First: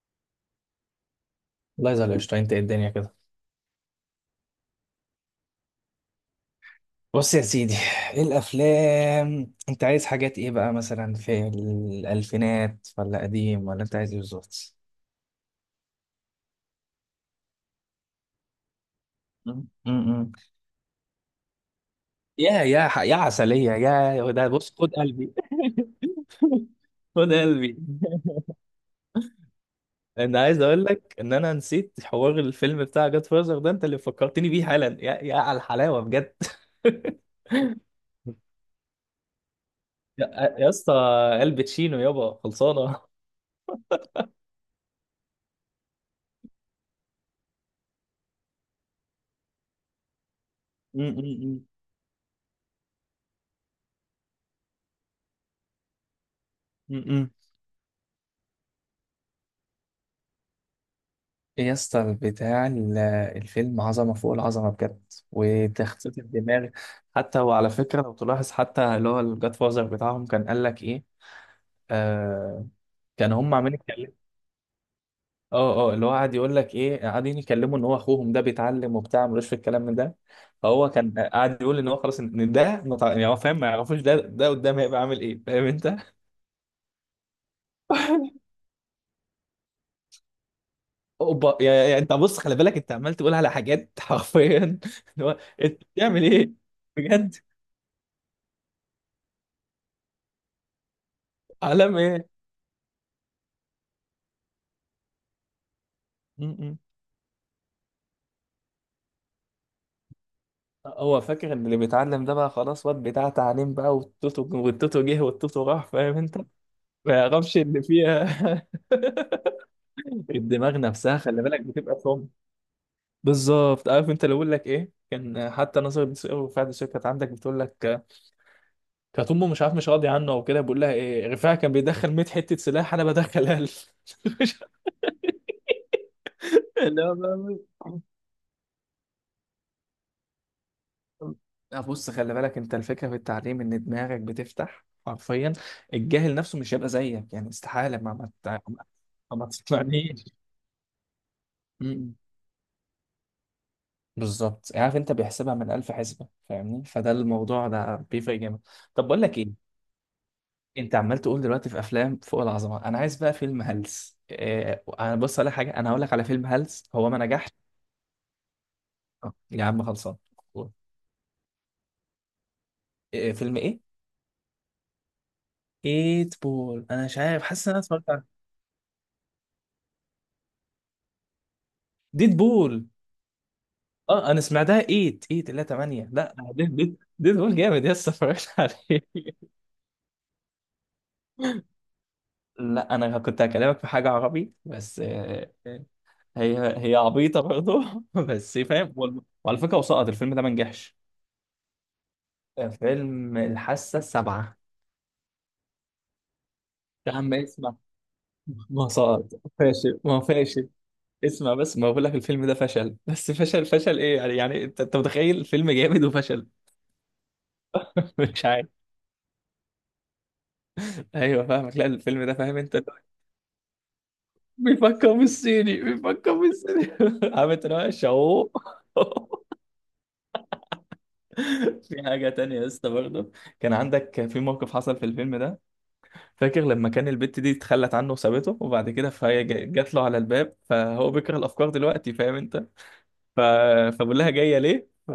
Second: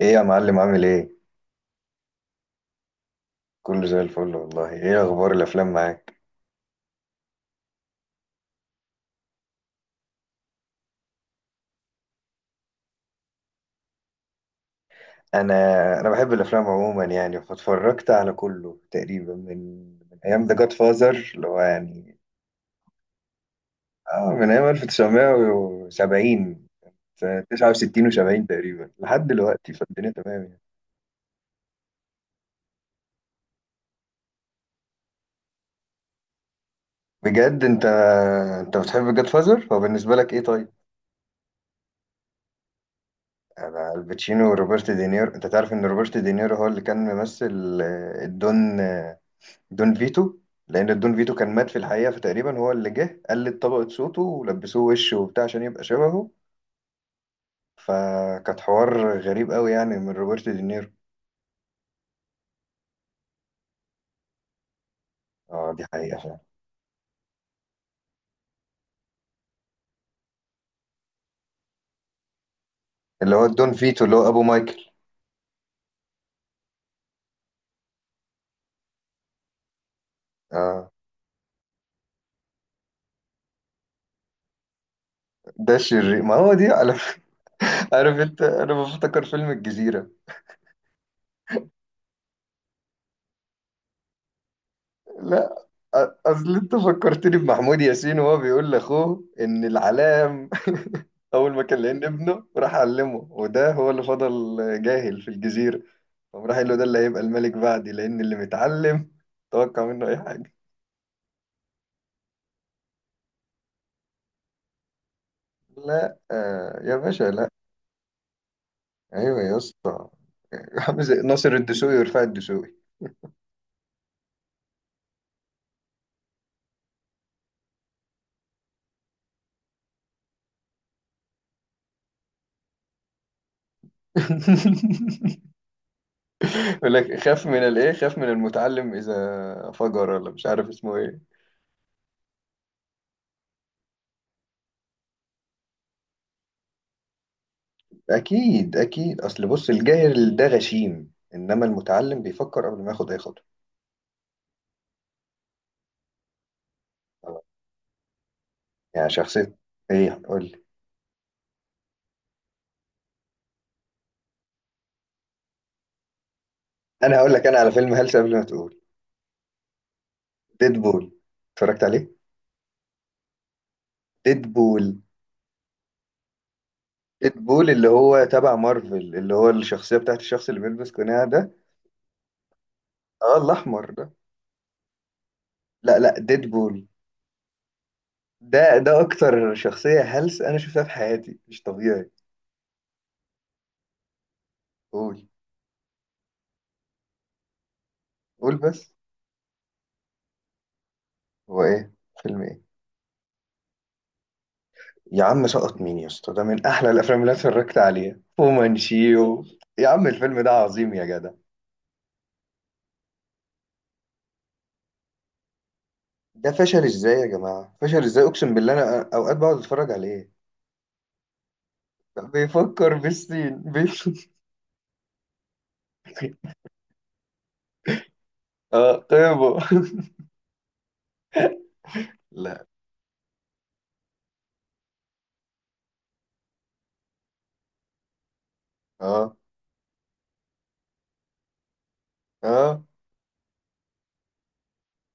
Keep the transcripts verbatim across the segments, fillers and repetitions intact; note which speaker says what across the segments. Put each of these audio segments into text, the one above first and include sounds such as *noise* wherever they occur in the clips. Speaker 1: ايه يا معلم، عامل ايه؟
Speaker 2: الله يزعل قشطة، انت ايه الدنيا كده؟
Speaker 1: كله زي الفل والله. ايه اخبار الافلام معاك؟
Speaker 2: بص يا سيدي، ايه الافلام؟ انت عايز حاجات ايه بقى، مثلا في الالفينات ولا قديم، ولا انت عايز ايه بالظبط؟
Speaker 1: انا انا بحب الافلام عموما يعني، فاتفرجت على كله تقريبا من
Speaker 2: م- م-
Speaker 1: من
Speaker 2: م.
Speaker 1: ايام ذا جاد فازر اللي هو يعني
Speaker 2: يا يا ح- يا عسلية يا
Speaker 1: اه
Speaker 2: ده،
Speaker 1: من ايام
Speaker 2: بص خد قلبي *laughs*
Speaker 1: ألف وتسعمية وسبعين،
Speaker 2: خد قلبي.
Speaker 1: تسعة وستين و70 تقريبا لحد دلوقتي، فالدنيا
Speaker 2: انا
Speaker 1: تمام يعني.
Speaker 2: عايز اقول لك ان انا نسيت حوار الفيلم بتاع جاد فازر ده، انت اللي فكرتني بيه حالا يا يا على الحلاوة بجد. *laughs*
Speaker 1: بجد انت انت بتحب جاد فازر؟ هو بالنسبه لك ايه
Speaker 2: يا
Speaker 1: طيب؟
Speaker 2: يا اسطى، الباتشينو يابا خلصانة.
Speaker 1: انا الباتشينو وروبرت دينيرو. انت تعرف ان روبرت دينيرو هو اللي كان ممثل آه، الدون آه، دون فيتو، لان
Speaker 2: م-
Speaker 1: دون فيتو كان
Speaker 2: م-
Speaker 1: مات في الحقيقه، فتقريبا هو اللي جه قلد طبقه صوته ولبسوه وش وبتاع عشان يبقى شبهه.
Speaker 2: م- م- م.
Speaker 1: فكانت حوار غريب قوي يعني من روبرت دينيرو.
Speaker 2: إيه يا اسطى بتاع ال- الفيلم، عظمة فوق العظمة بجد،
Speaker 1: اه دي حقيقه
Speaker 2: وتخطيط
Speaker 1: فعلا.
Speaker 2: الدماغ. حتى وعلى فكرة لو تلاحظ، حتى اللي هو الجاد فازر بتاعهم كان قال لك إيه، آه، كان
Speaker 1: اللي هو
Speaker 2: هم
Speaker 1: دون
Speaker 2: عاملين
Speaker 1: فيتو
Speaker 2: يتكلموا.
Speaker 1: اللي هو ابو مايكل.
Speaker 2: اه اه، اللي هو قاعد يقول لك إيه، قاعدين يكلموا إن هو أخوهم ده بيتعلم وبتاع، ملوش في الكلام من ده.
Speaker 1: اه،
Speaker 2: فهو كان قاعد يقول إن هو خلاص، إن إن ده متع- يعني هو فاهم ما يعرفوش، ده ده قدام هيبقى عامل إيه، فاهم
Speaker 1: ده
Speaker 2: أنت؟
Speaker 1: الشرير، ما هو دي على *laughs* عارف انت، انا بفتكر فيلم الجزيره.
Speaker 2: أوبا يا يا- أنت بص خلي بالك، أنت عمال تقول على حاجات حرفيا *laughs* اللي هو
Speaker 1: لا،
Speaker 2: أنت
Speaker 1: أ-
Speaker 2: بتعمل إيه؟
Speaker 1: اصل انت
Speaker 2: بجد؟
Speaker 1: فكرتني بمحمود ياسين وهو بيقول لاخوه ان العلام *laughs* اول ما كان
Speaker 2: علامة
Speaker 1: لقينا
Speaker 2: ايه؟
Speaker 1: ابنه راح علمه، وده هو اللي فضل جاهل في الجزيره. قام راح قال له،
Speaker 2: م-م.
Speaker 1: ده اللي هيبقى الملك بعدي، لأن اللي متعلم توقع منه أي حاجة.
Speaker 2: هو فاكر ان اللي بيتعلم ده بقى خلاص واد بتاع تعليم بقى، والتوتو والتوتو جه والتوتو راح، فاهم
Speaker 1: لا
Speaker 2: انت؟
Speaker 1: آه يا
Speaker 2: ما
Speaker 1: باشا، لا.
Speaker 2: يعرفش اللي فيها.
Speaker 1: أيوة يا اسطى.
Speaker 2: *laughs* الدماغ
Speaker 1: *laughs* عامل زي
Speaker 2: نفسها خلي
Speaker 1: ناصر
Speaker 2: بالك
Speaker 1: الدسوقي
Speaker 2: بتبقى
Speaker 1: ورفاعي
Speaker 2: فاهم.
Speaker 1: الدسوقي.
Speaker 2: بالظبط، عارف انت اللي بقول لك ايه؟ كان حتى نظر بتسأله، وفعلا الشركه كانت عندك بتقول لك آه، كانت امه مش عارف مش راضي عنه او كده، بقول لها ايه، رفاعي كان بيدخل مية حته سلاح، انا بدخل قال.
Speaker 1: *laughs* يقول
Speaker 2: لا
Speaker 1: لك، خاف من
Speaker 2: *laughs*
Speaker 1: الايه؟
Speaker 2: بقى،
Speaker 1: خاف من المتعلم، اذا فجر ولا مش عارف اسمه ايه.
Speaker 2: لا بص خلي بالك انت، الفكره في التعليم ان دماغك بتفتح حرفيا. الجاهل نفسه مش هيبقى زيك يعني، استحاله ما ما تع-
Speaker 1: اكيد
Speaker 2: ما
Speaker 1: اكيد، اصل
Speaker 2: ما
Speaker 1: بص،
Speaker 2: تقنعنيش.
Speaker 1: الجاهل ده غشيم، انما
Speaker 2: *laughs* أمم.
Speaker 1: المتعلم بيفكر قبل ما ياخد اي خطوه.
Speaker 2: بالظبط، عارف انت، بيحسبها من الف حسبه، فاهمني؟ فده الموضوع ده بيفرق جامد. طب
Speaker 1: يعني
Speaker 2: بقول لك
Speaker 1: شخصيه.
Speaker 2: ايه،
Speaker 1: ايه قول لي.
Speaker 2: انت عمال تقول دلوقتي في افلام فوق العظمه، انا عايز بقى فيلم هلس. إيه؟ انا بص على حاجه، انا هقول لك على فيلم هلس هو
Speaker 1: انا
Speaker 2: ما
Speaker 1: هقول لك،
Speaker 2: نجحش.
Speaker 1: انا على فيلم هلس قبل ما تقول.
Speaker 2: آه، يا عم خلصان.
Speaker 1: ديدبول، اتفرجت عليه.
Speaker 2: إيه فيلم ايه؟
Speaker 1: ديدبول.
Speaker 2: ايت بول، انا مش عارف، حاسس
Speaker 1: بول
Speaker 2: ان انا
Speaker 1: اللي
Speaker 2: اتفرجت على
Speaker 1: هو تبع مارفل، اللي هو الشخصية بتاعت الشخص اللي بيلبس قناع ده،
Speaker 2: ديد بول.
Speaker 1: اه الأحمر ده.
Speaker 2: اه، انا سمعتها تمانية
Speaker 1: لا
Speaker 2: تمانية لا
Speaker 1: لا
Speaker 2: تمانية لا، ديد
Speaker 1: بول،
Speaker 2: ديد ديد بول، جامد يس، اتفرجت
Speaker 1: ده ده
Speaker 2: عليه. *laughs*
Speaker 1: أكتر شخصية هلس أنا شفتها في حياتي، مش طبيعي.
Speaker 2: لا، انا كنت هكلمك في حاجه عربي بس،
Speaker 1: قول،
Speaker 2: آه، هي هي عبيطه برضه *laughs*
Speaker 1: قول
Speaker 2: بس فاهم.
Speaker 1: بس،
Speaker 2: وال- وعلى فكره وسقط الفيلم ده ما نجحش.
Speaker 1: هو إيه؟ فيلم إيه؟
Speaker 2: فيلم الحاسه السابعه.
Speaker 1: يا عم سقط مين يا اسطى؟ ده من أحلى
Speaker 2: يا
Speaker 1: الأفلام اللي
Speaker 2: عم
Speaker 1: أنا
Speaker 2: اسمع،
Speaker 1: اتفرجت عليها
Speaker 2: ما سقط،
Speaker 1: ومنشيو. يا
Speaker 2: فاشل،
Speaker 1: عم
Speaker 2: ما هو
Speaker 1: الفيلم ده
Speaker 2: فاشل.
Speaker 1: عظيم يا جدع.
Speaker 2: اسمع بس، ما بقول لك الفيلم ده فشل، بس فشل فشل ايه يعني، يعني انت انت متخيل فيلم جامد وفشل؟
Speaker 1: ده فشل إزاي يا جماعة؟ فشل
Speaker 2: *laughs*
Speaker 1: إزاي؟
Speaker 2: مش
Speaker 1: أقسم
Speaker 2: عارف.
Speaker 1: بالله أنا أوقات بقعد أتفرج عليه.
Speaker 2: ايوه فاهمك، لا الفيلم ده فاهم انت،
Speaker 1: بيفكر بالسين، بيفكر.
Speaker 2: بيفكر بالصيني بيفكر
Speaker 1: *laughs*
Speaker 2: بالصيني *laughs* عامل تناقش اهو. *laughs*
Speaker 1: اه طيبه.
Speaker 2: في حاجة تانية
Speaker 1: لا
Speaker 2: يا اسطى برضه، كان عندك في موقف حصل في الفيلم ده. فاكر لما كان البت دي اتخلت عنه وسابته، وبعد كده
Speaker 1: اه
Speaker 2: فهي جا- جات له على الباب، فهو بيكره الأفكار دلوقتي، فاهم أنت؟
Speaker 1: اه
Speaker 2: ف... فبقول لها جاية ليه؟ ف...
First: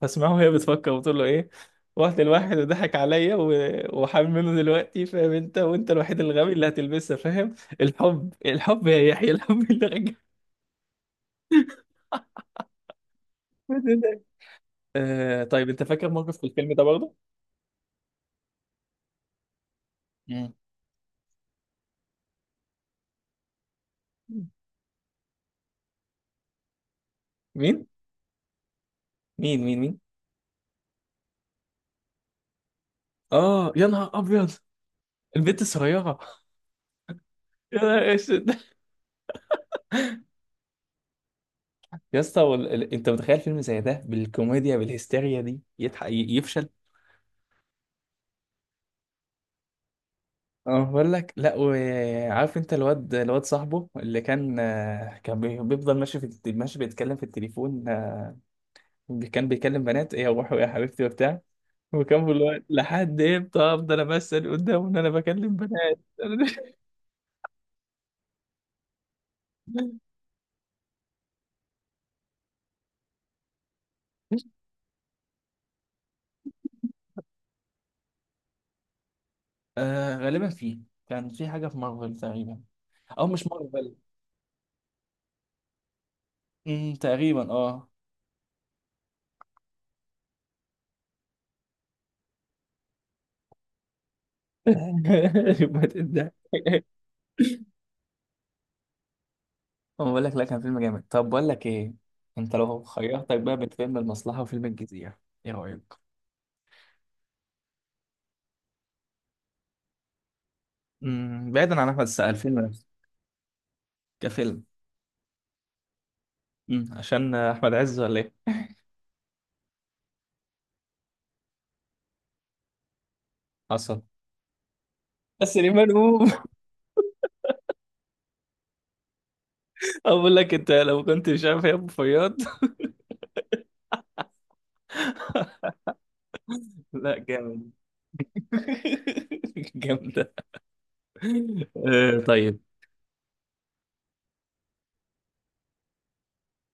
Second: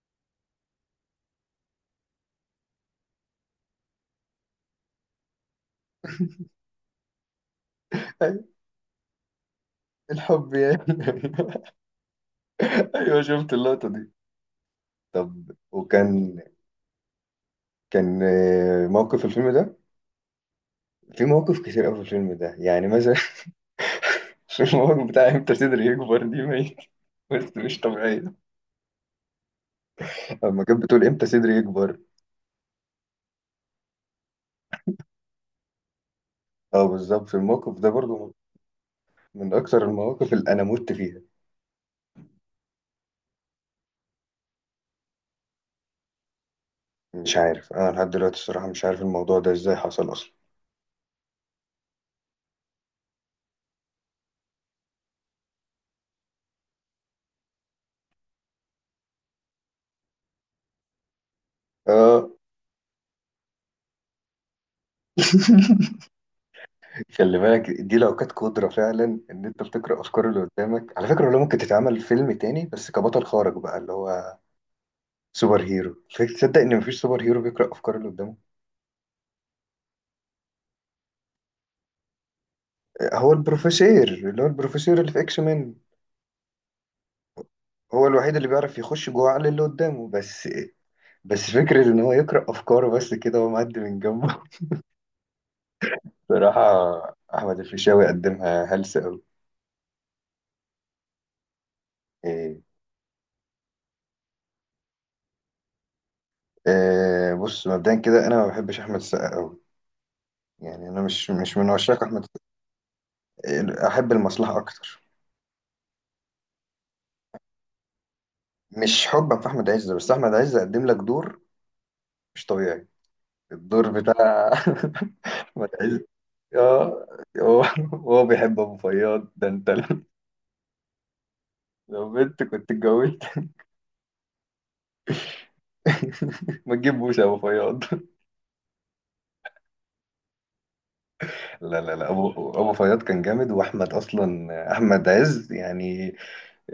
Speaker 2: فاسمعه وهي بتفكر وتقول له إيه، رحت لواحد وضحك عليا و... وحامل منه دلوقتي، فاهم أنت؟ وأنت الوحيد الغبي اللي هتلبسها، فاهم؟ الحب،
Speaker 1: أي-
Speaker 2: الحب يا يحيى، الحب اللي رجع.
Speaker 1: الحب يعني. *laughs* ايوه شفت اللقطه دي.
Speaker 2: *laughs* آه
Speaker 1: طب
Speaker 2: طيب، انت فاكر موقف
Speaker 1: وكان
Speaker 2: في الفيلم ده برضه؟
Speaker 1: كان آه، موقف في الفيلم ده،
Speaker 2: مم.
Speaker 1: في مواقف كتير قوي في الفيلم ده يعني مثلا *laughs* في الموقف بتاع امتى صدري يكبر، دي ميت، بس مش
Speaker 2: مين
Speaker 1: طبيعيه.
Speaker 2: مين مين مين؟
Speaker 1: لما كانت بتقول، امتى صدري يكبر،
Speaker 2: اه يا نهار ابيض، البنت الصغيره.
Speaker 1: اه بالظبط في
Speaker 2: *laughs*
Speaker 1: الموقف
Speaker 2: يا
Speaker 1: ده
Speaker 2: نهار
Speaker 1: برضو
Speaker 2: اسود.
Speaker 1: من اكثر المواقف اللي انا مت فيها.
Speaker 2: يا اسطى وال... ال... انت متخيل فيلم زي ده بالكوميديا بالهستيريا دي يضحك ي- يفشل؟
Speaker 1: مش عارف انا لحد دلوقتي الصراحه، مش عارف الموضوع ده ازاي حصل اصلا.
Speaker 2: اه بقول لك، لا وعارف انت، الواد الواد صاحبه اللي كان آه، كان بي- بيفضل ماشي في الت- ماشي بيتكلم في التليفون آه، كان بيكلم بنات ايه يا روحي يا حبيبتي وبتاع، وكان
Speaker 1: اه.
Speaker 2: بيقول له لحد امتى افضل امثل قدامه ان انا بكلم
Speaker 1: *laughs*
Speaker 2: بنات.
Speaker 1: خلي بالك دي لو كانت قدرة فعلا، إن أنت بتقرأ
Speaker 2: *laughs*
Speaker 1: أفكار اللي قدامك، على فكرة والله ممكن تتعمل فيلم تاني، بس كبطل خارق بقى، اللي هو سوبر هيرو. فك- تصدق إن مفيش سوبر هيرو بيقرأ أفكار اللي قدامه؟
Speaker 2: آه غالبا فيه، كان في حاجة في مارفل تقريبا، أو
Speaker 1: هو
Speaker 2: مش مارفل،
Speaker 1: البروفيسور، اللي هو البروفيسور اللي في إكس مان،
Speaker 2: مم، تقريبا اه.
Speaker 1: هو الوحيد اللي بيعرف يخش جوه عقل اللي قدامه بس. بس فكرة إن هو يقرأ أفكاره بس كده وهو معدي من جنبه.
Speaker 2: *laughs* يبقى
Speaker 1: *laughs*
Speaker 2: ده.
Speaker 1: صراحة أحمد الفيشاوي قدمها هلسة أوي.
Speaker 2: أنا بقول لك لا، كان فيلم جامد. طب بقول لك ايه، انت
Speaker 1: إيه.
Speaker 2: لو خيرتك بقى بين فيلم المصلحة وفيلم الجزيرة، ايه رأيك؟
Speaker 1: إيه، بص مبدئيا كده أنا ما بحبش أحمد السقا أوي، يعني أنا مش
Speaker 2: امم
Speaker 1: مش من
Speaker 2: بعيدا عن احمد
Speaker 1: عشاق أحمد.
Speaker 2: السقا، الفيلم نفسه
Speaker 1: احب المصلحه
Speaker 2: كفيلم.
Speaker 1: اكتر.
Speaker 2: امم عشان احمد عز ولا ايه؟
Speaker 1: مش حبا في احمد عز، بس احمد عز قدم لك دور مش طبيعي، الدور
Speaker 2: حصل.
Speaker 1: بتاع *laughs*
Speaker 2: *laughs* بس
Speaker 1: احمد
Speaker 2: سليمان
Speaker 1: عز.
Speaker 2: قوم.
Speaker 1: اه هو *laughs* هو بيحب ابو فياض ده انت. *laughs*
Speaker 2: *laughs* اقول لك انت، لو كنت مش عارف يا ابو
Speaker 1: لو
Speaker 2: فياض.
Speaker 1: بنت كنت اتجوزت. *laughs* ما
Speaker 2: *laughs* لا
Speaker 1: تجيبوش ابو
Speaker 2: جامد.
Speaker 1: فياض. *laughs*
Speaker 2: *laughs* جامدة.
Speaker 1: لا لا لا،
Speaker 2: آه،
Speaker 1: ابو
Speaker 2: طيب.
Speaker 1: ابو فياض كان جامد، واحمد اصلا، احمد عز يعني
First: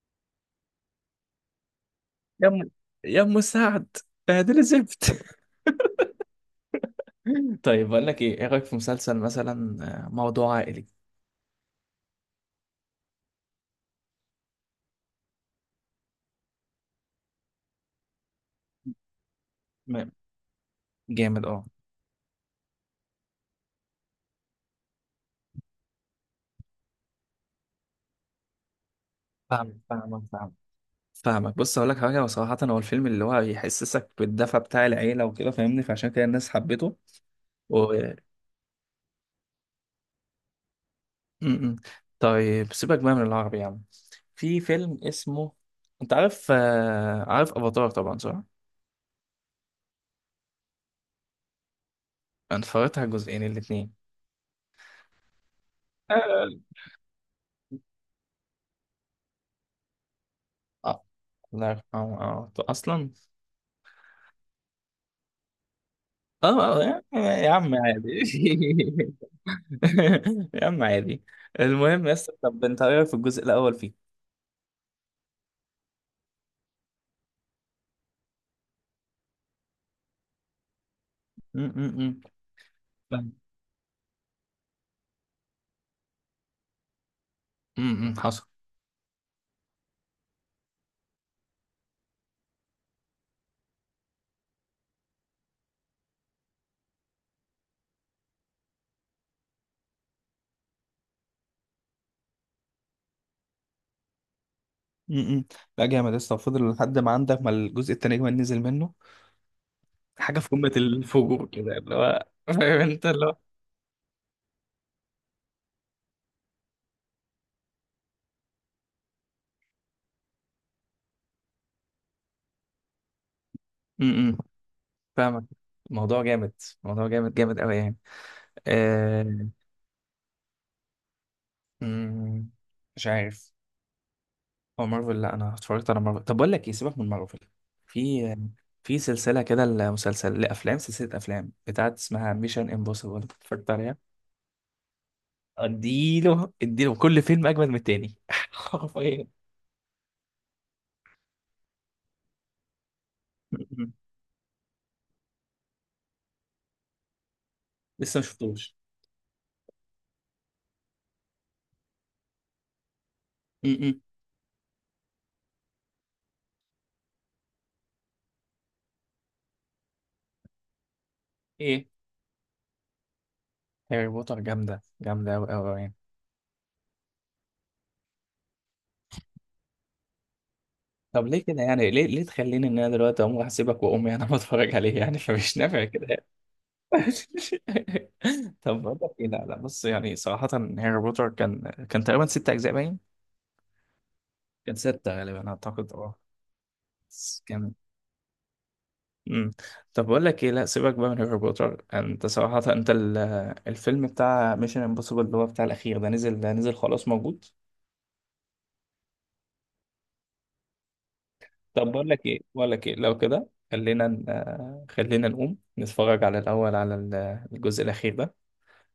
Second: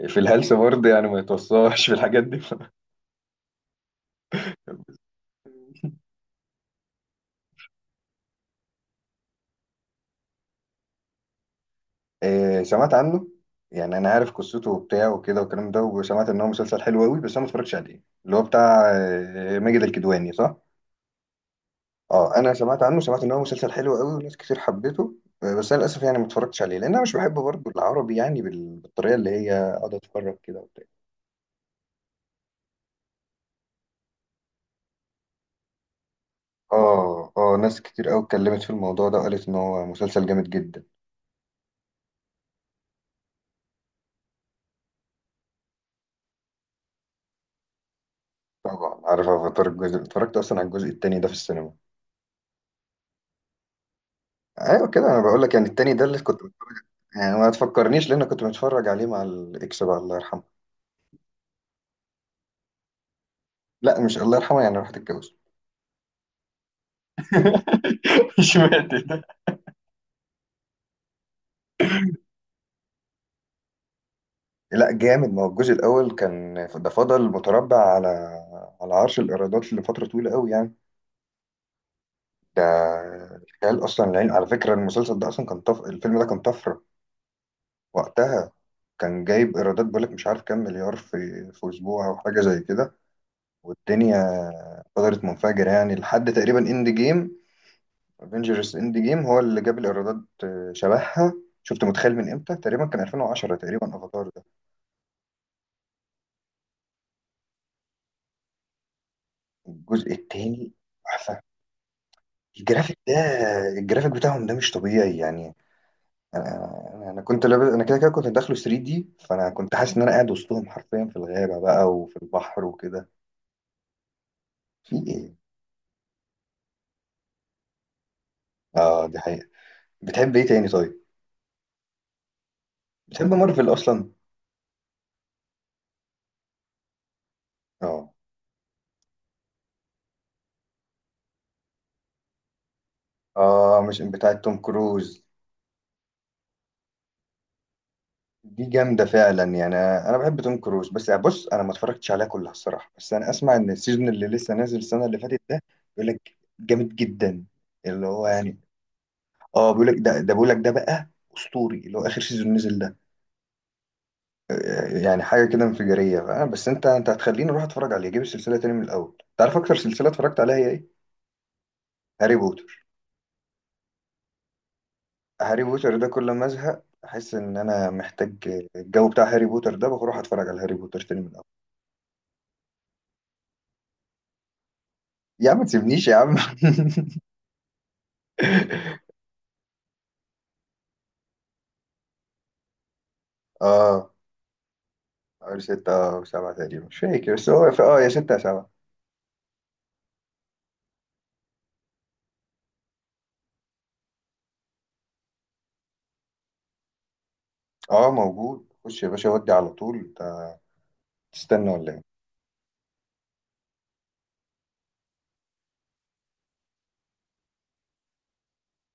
Speaker 1: في الهلس برضه، يعني ما يتوصاش في الحاجات دي.
Speaker 2: يا ام يا ام سعد، بهدل زفت. *laughs* طيب بقول لك ايه، ايه رايك في مسلسل مثلا، آه، موضوع عائلي؟
Speaker 1: إيه، سمعت عنه، يعني انا عارف قصته وبتاع وكده والكلام ده، وسمعت ان هو مسلسل حلو قوي، بس انا ما اتفرجتش عليه. اللي هو بتاع آه، ماجد
Speaker 2: م-
Speaker 1: الكدواني، صح.
Speaker 2: جامد اه.
Speaker 1: اه انا سمعت عنه، سمعت ان هو مسلسل حلو قوي وناس كتير حبته. آه، بس انا للاسف يعني ما اتفرجتش عليه، لان انا مش بحب برضه العربي، يعني بال- بالطريقه اللي هي
Speaker 2: فاهمك
Speaker 1: اقعد
Speaker 2: فاهمك
Speaker 1: اتفرج
Speaker 2: فاهمك
Speaker 1: كده وبتاع.
Speaker 2: فاهمك بص، اقول لك حاجه وصراحه، هو الفيلم اللي هو يحسسك بالدفى بتاع العيله وكده، فاهمني؟ فعشان كده الناس حبته.
Speaker 1: اه اه ناس
Speaker 2: و...
Speaker 1: كتير قوي اتكلمت في الموضوع ده، وقالت ان هو مسلسل جامد جدا.
Speaker 2: م- م. طيب سيبك بقى من العربي يا عم. في فيلم اسمه، انت عارف آه، عارف افاتار طبعا صح؟
Speaker 1: طبعا عارف افاتار. الجزء اتفرجت اصلا على الجزء التاني ده في السينما.
Speaker 2: انا اتفرجت على الجزئين الاثنين.
Speaker 1: ايوه كده، انا بقول لك يعني التاني ده اللي كنت، يعني ما تفكرنيش، لان كنت بتفرج عليه مع الاكس بقى، الله يرحمه.
Speaker 2: آه، الله يرحمه، اه اصلا.
Speaker 1: لا مش الله يرحمه يعني، راح تتجوز.
Speaker 2: اه يا عم، يا عم عادي.
Speaker 1: *laughs* اشمعنى ده.
Speaker 2: *laughs* يا عم عادي. المهم يا اسطى، طب انت ايه رايك في الجزء الاول فيه؟
Speaker 1: لا جامد، ما هو الجزء الاول كان ده فضل متربع على على عرش الايرادات لفتره طويله قوي يعني.
Speaker 2: امم
Speaker 1: ده خيال اصلا. العين على فكره، المسلسل ده اصلا كان طف... الفيلم ده كان طفره
Speaker 2: امم حصل.
Speaker 1: وقتها، كان جايب ايرادات بقولك مش عارف كام مليار في في اسبوع او حاجه زي كده، والدنيا فضلت منفجره يعني لحد تقريبا اند جيم. افنجرز اند جيم هو اللي جاب الايرادات آه، شبهها. شفت؟ متخيل؟ من امتى تقريبا كان ألفين وعشرة تقريبا افاتار ده.
Speaker 2: امم لا جامد يا اسطى، وفضل لحد ما عندك ما الجزء التاني كمان نزل منه
Speaker 1: الجزء
Speaker 2: حاجه في
Speaker 1: التاني
Speaker 2: قمه
Speaker 1: تحفه،
Speaker 2: الفجور كده، اللي هو *laughs* فاهم
Speaker 1: الجرافيك
Speaker 2: انت
Speaker 1: ده،
Speaker 2: اللي هو.
Speaker 1: الجرافيك بتاعهم ده مش طبيعي يعني. انا انا كنت لابس، انا كده كده كنت داخله 3 دي، فانا كنت حاسس ان انا قاعد وسطهم حرفيا في الغابه بقى وفي البحر وكده.
Speaker 2: امم
Speaker 1: في ايه؟
Speaker 2: فاهمك، الموضوع جامد، الموضوع جامد جامد قوي يعني.
Speaker 1: اه دي حقيقه.
Speaker 2: آه...
Speaker 1: بتحب ايه تاني طيب؟
Speaker 2: مم، مش
Speaker 1: بتحب
Speaker 2: عارف.
Speaker 1: مارفل اصلا؟
Speaker 2: هو مارفل، لا انا اتفرجت على مارفل، طب بقول لك ايه، سيبك من مارفل.
Speaker 1: اه
Speaker 2: في في سلسله كده، المسلسل لافلام، سلسله افلام بتاعت اسمها ميشن امبوسيبل، اتفرجت
Speaker 1: اه،
Speaker 2: عليها؟
Speaker 1: مش بتاعه توم كروز؟
Speaker 2: اديله اديله كل فيلم اجمل من التاني *laughs*
Speaker 1: دي جامده
Speaker 2: حرفيا.
Speaker 1: فعلا يعني. انا بحب توم كروز، بس يعني بص انا ما اتفرجتش عليها كلها الصراحه، بس انا اسمع ان
Speaker 2: م-م.
Speaker 1: السيزون اللي لسه نازل السنه اللي فاتت ده بيقول لك جامد جدا، اللي
Speaker 2: لسه ما
Speaker 1: هو يعني.
Speaker 2: شفتوش.
Speaker 1: اه بيقول لك ده ده بيقول لك ده بقى اسطوري، اللي هو اخر سيزون نزل ده.
Speaker 2: م-م.
Speaker 1: آه، يعني حاجه كده انفجاريه، فأنا- بس انت انت هتخليني اروح اتفرج عليه، اجيب السلسله تاني من الاول. تعرف اكتر سلسله اتفرجت عليها هي ايه؟
Speaker 2: ايه،
Speaker 1: هاري بوتر.
Speaker 2: هاري بوتر جامده، جامده قوي
Speaker 1: هاري
Speaker 2: قوي يعني.
Speaker 1: بوتر ده كل ما ازهق احس ان انا محتاج الجو بتاع هاري بوتر ده، بروح اتفرج على هاري بوتر تاني من
Speaker 2: طب
Speaker 1: الاول.
Speaker 2: ليه كده يعني، ليه ليه تخليني ان انا دلوقتي اقوم هسيبك وامي انا بتفرج عليه يعني؟ *laughs*
Speaker 1: يا عم
Speaker 2: فمش
Speaker 1: ما
Speaker 2: نافع
Speaker 1: تسيبنيش
Speaker 2: كده
Speaker 1: يا
Speaker 2: يعني.
Speaker 1: عم. *laughs*
Speaker 2: *laughs* طب بقول لك
Speaker 1: *laughs*
Speaker 2: ايه، لا لا بص، يعني صراحه هاري بوتر كان كان تقريبا ست اجزاء باين،
Speaker 1: اه،
Speaker 2: كان ستة غالبا
Speaker 1: اول ستة
Speaker 2: أعتقد
Speaker 1: اه،
Speaker 2: أه.
Speaker 1: أو سبعة تقريبا مش فاكر،
Speaker 2: بس
Speaker 1: بس هو
Speaker 2: كان،
Speaker 1: في اه يا ستة يا سبعة.
Speaker 2: مم. طب بقول لك إيه، لا سيبك بقى من هاري بوتر. أنت صراحة أنت ال- الفيلم بتاع ميشن امبوسيبل اللي هو بتاع الأخير ده، نزل؟ ده نزل خلاص موجود.
Speaker 1: اه موجود، خش يا باشا ودي على طول، انت تستنى
Speaker 2: طب
Speaker 1: ولا ايه؟
Speaker 2: بقول لك إيه، بقول لك إيه، لو كده خلينا ن- خلينا نقوم نتفرج على الأول على ال- الجزء الأخير ده،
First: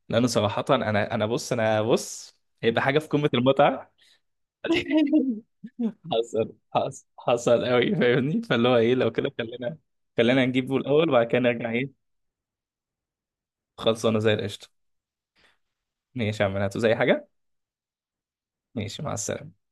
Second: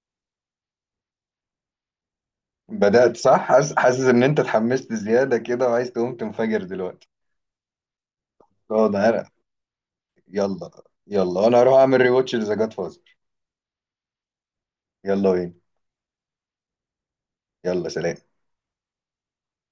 Speaker 2: لأن صراحة أنا أنا بص، أنا بص هيبقى حاجة في
Speaker 1: بدأت
Speaker 2: قمة
Speaker 1: صح، حاسس
Speaker 2: المتعة.
Speaker 1: حاسس ان انت اتحمست زيادة
Speaker 2: *laughs*
Speaker 1: كده وعايز تقوم
Speaker 2: حصل
Speaker 1: تنفجر
Speaker 2: حصل
Speaker 1: دلوقتي.
Speaker 2: حصل قوي، فاهمني؟ فاللي هو
Speaker 1: اه
Speaker 2: إيه،
Speaker 1: ده
Speaker 2: لو
Speaker 1: عرق.
Speaker 2: كده خلينا، خلينا
Speaker 1: يلا.
Speaker 2: نجيبه الأول وبعد كده
Speaker 1: يلا انا
Speaker 2: نرجع
Speaker 1: هروح
Speaker 2: إيه.
Speaker 1: اعمل ريواتش لذا جاد فازر.
Speaker 2: خلصانه زي القشطه.
Speaker 1: يلا وين.
Speaker 2: ماشي يا عم، هاتوا زي حاجه.
Speaker 1: يلا سلام.
Speaker 2: ماشي، مع السلامه.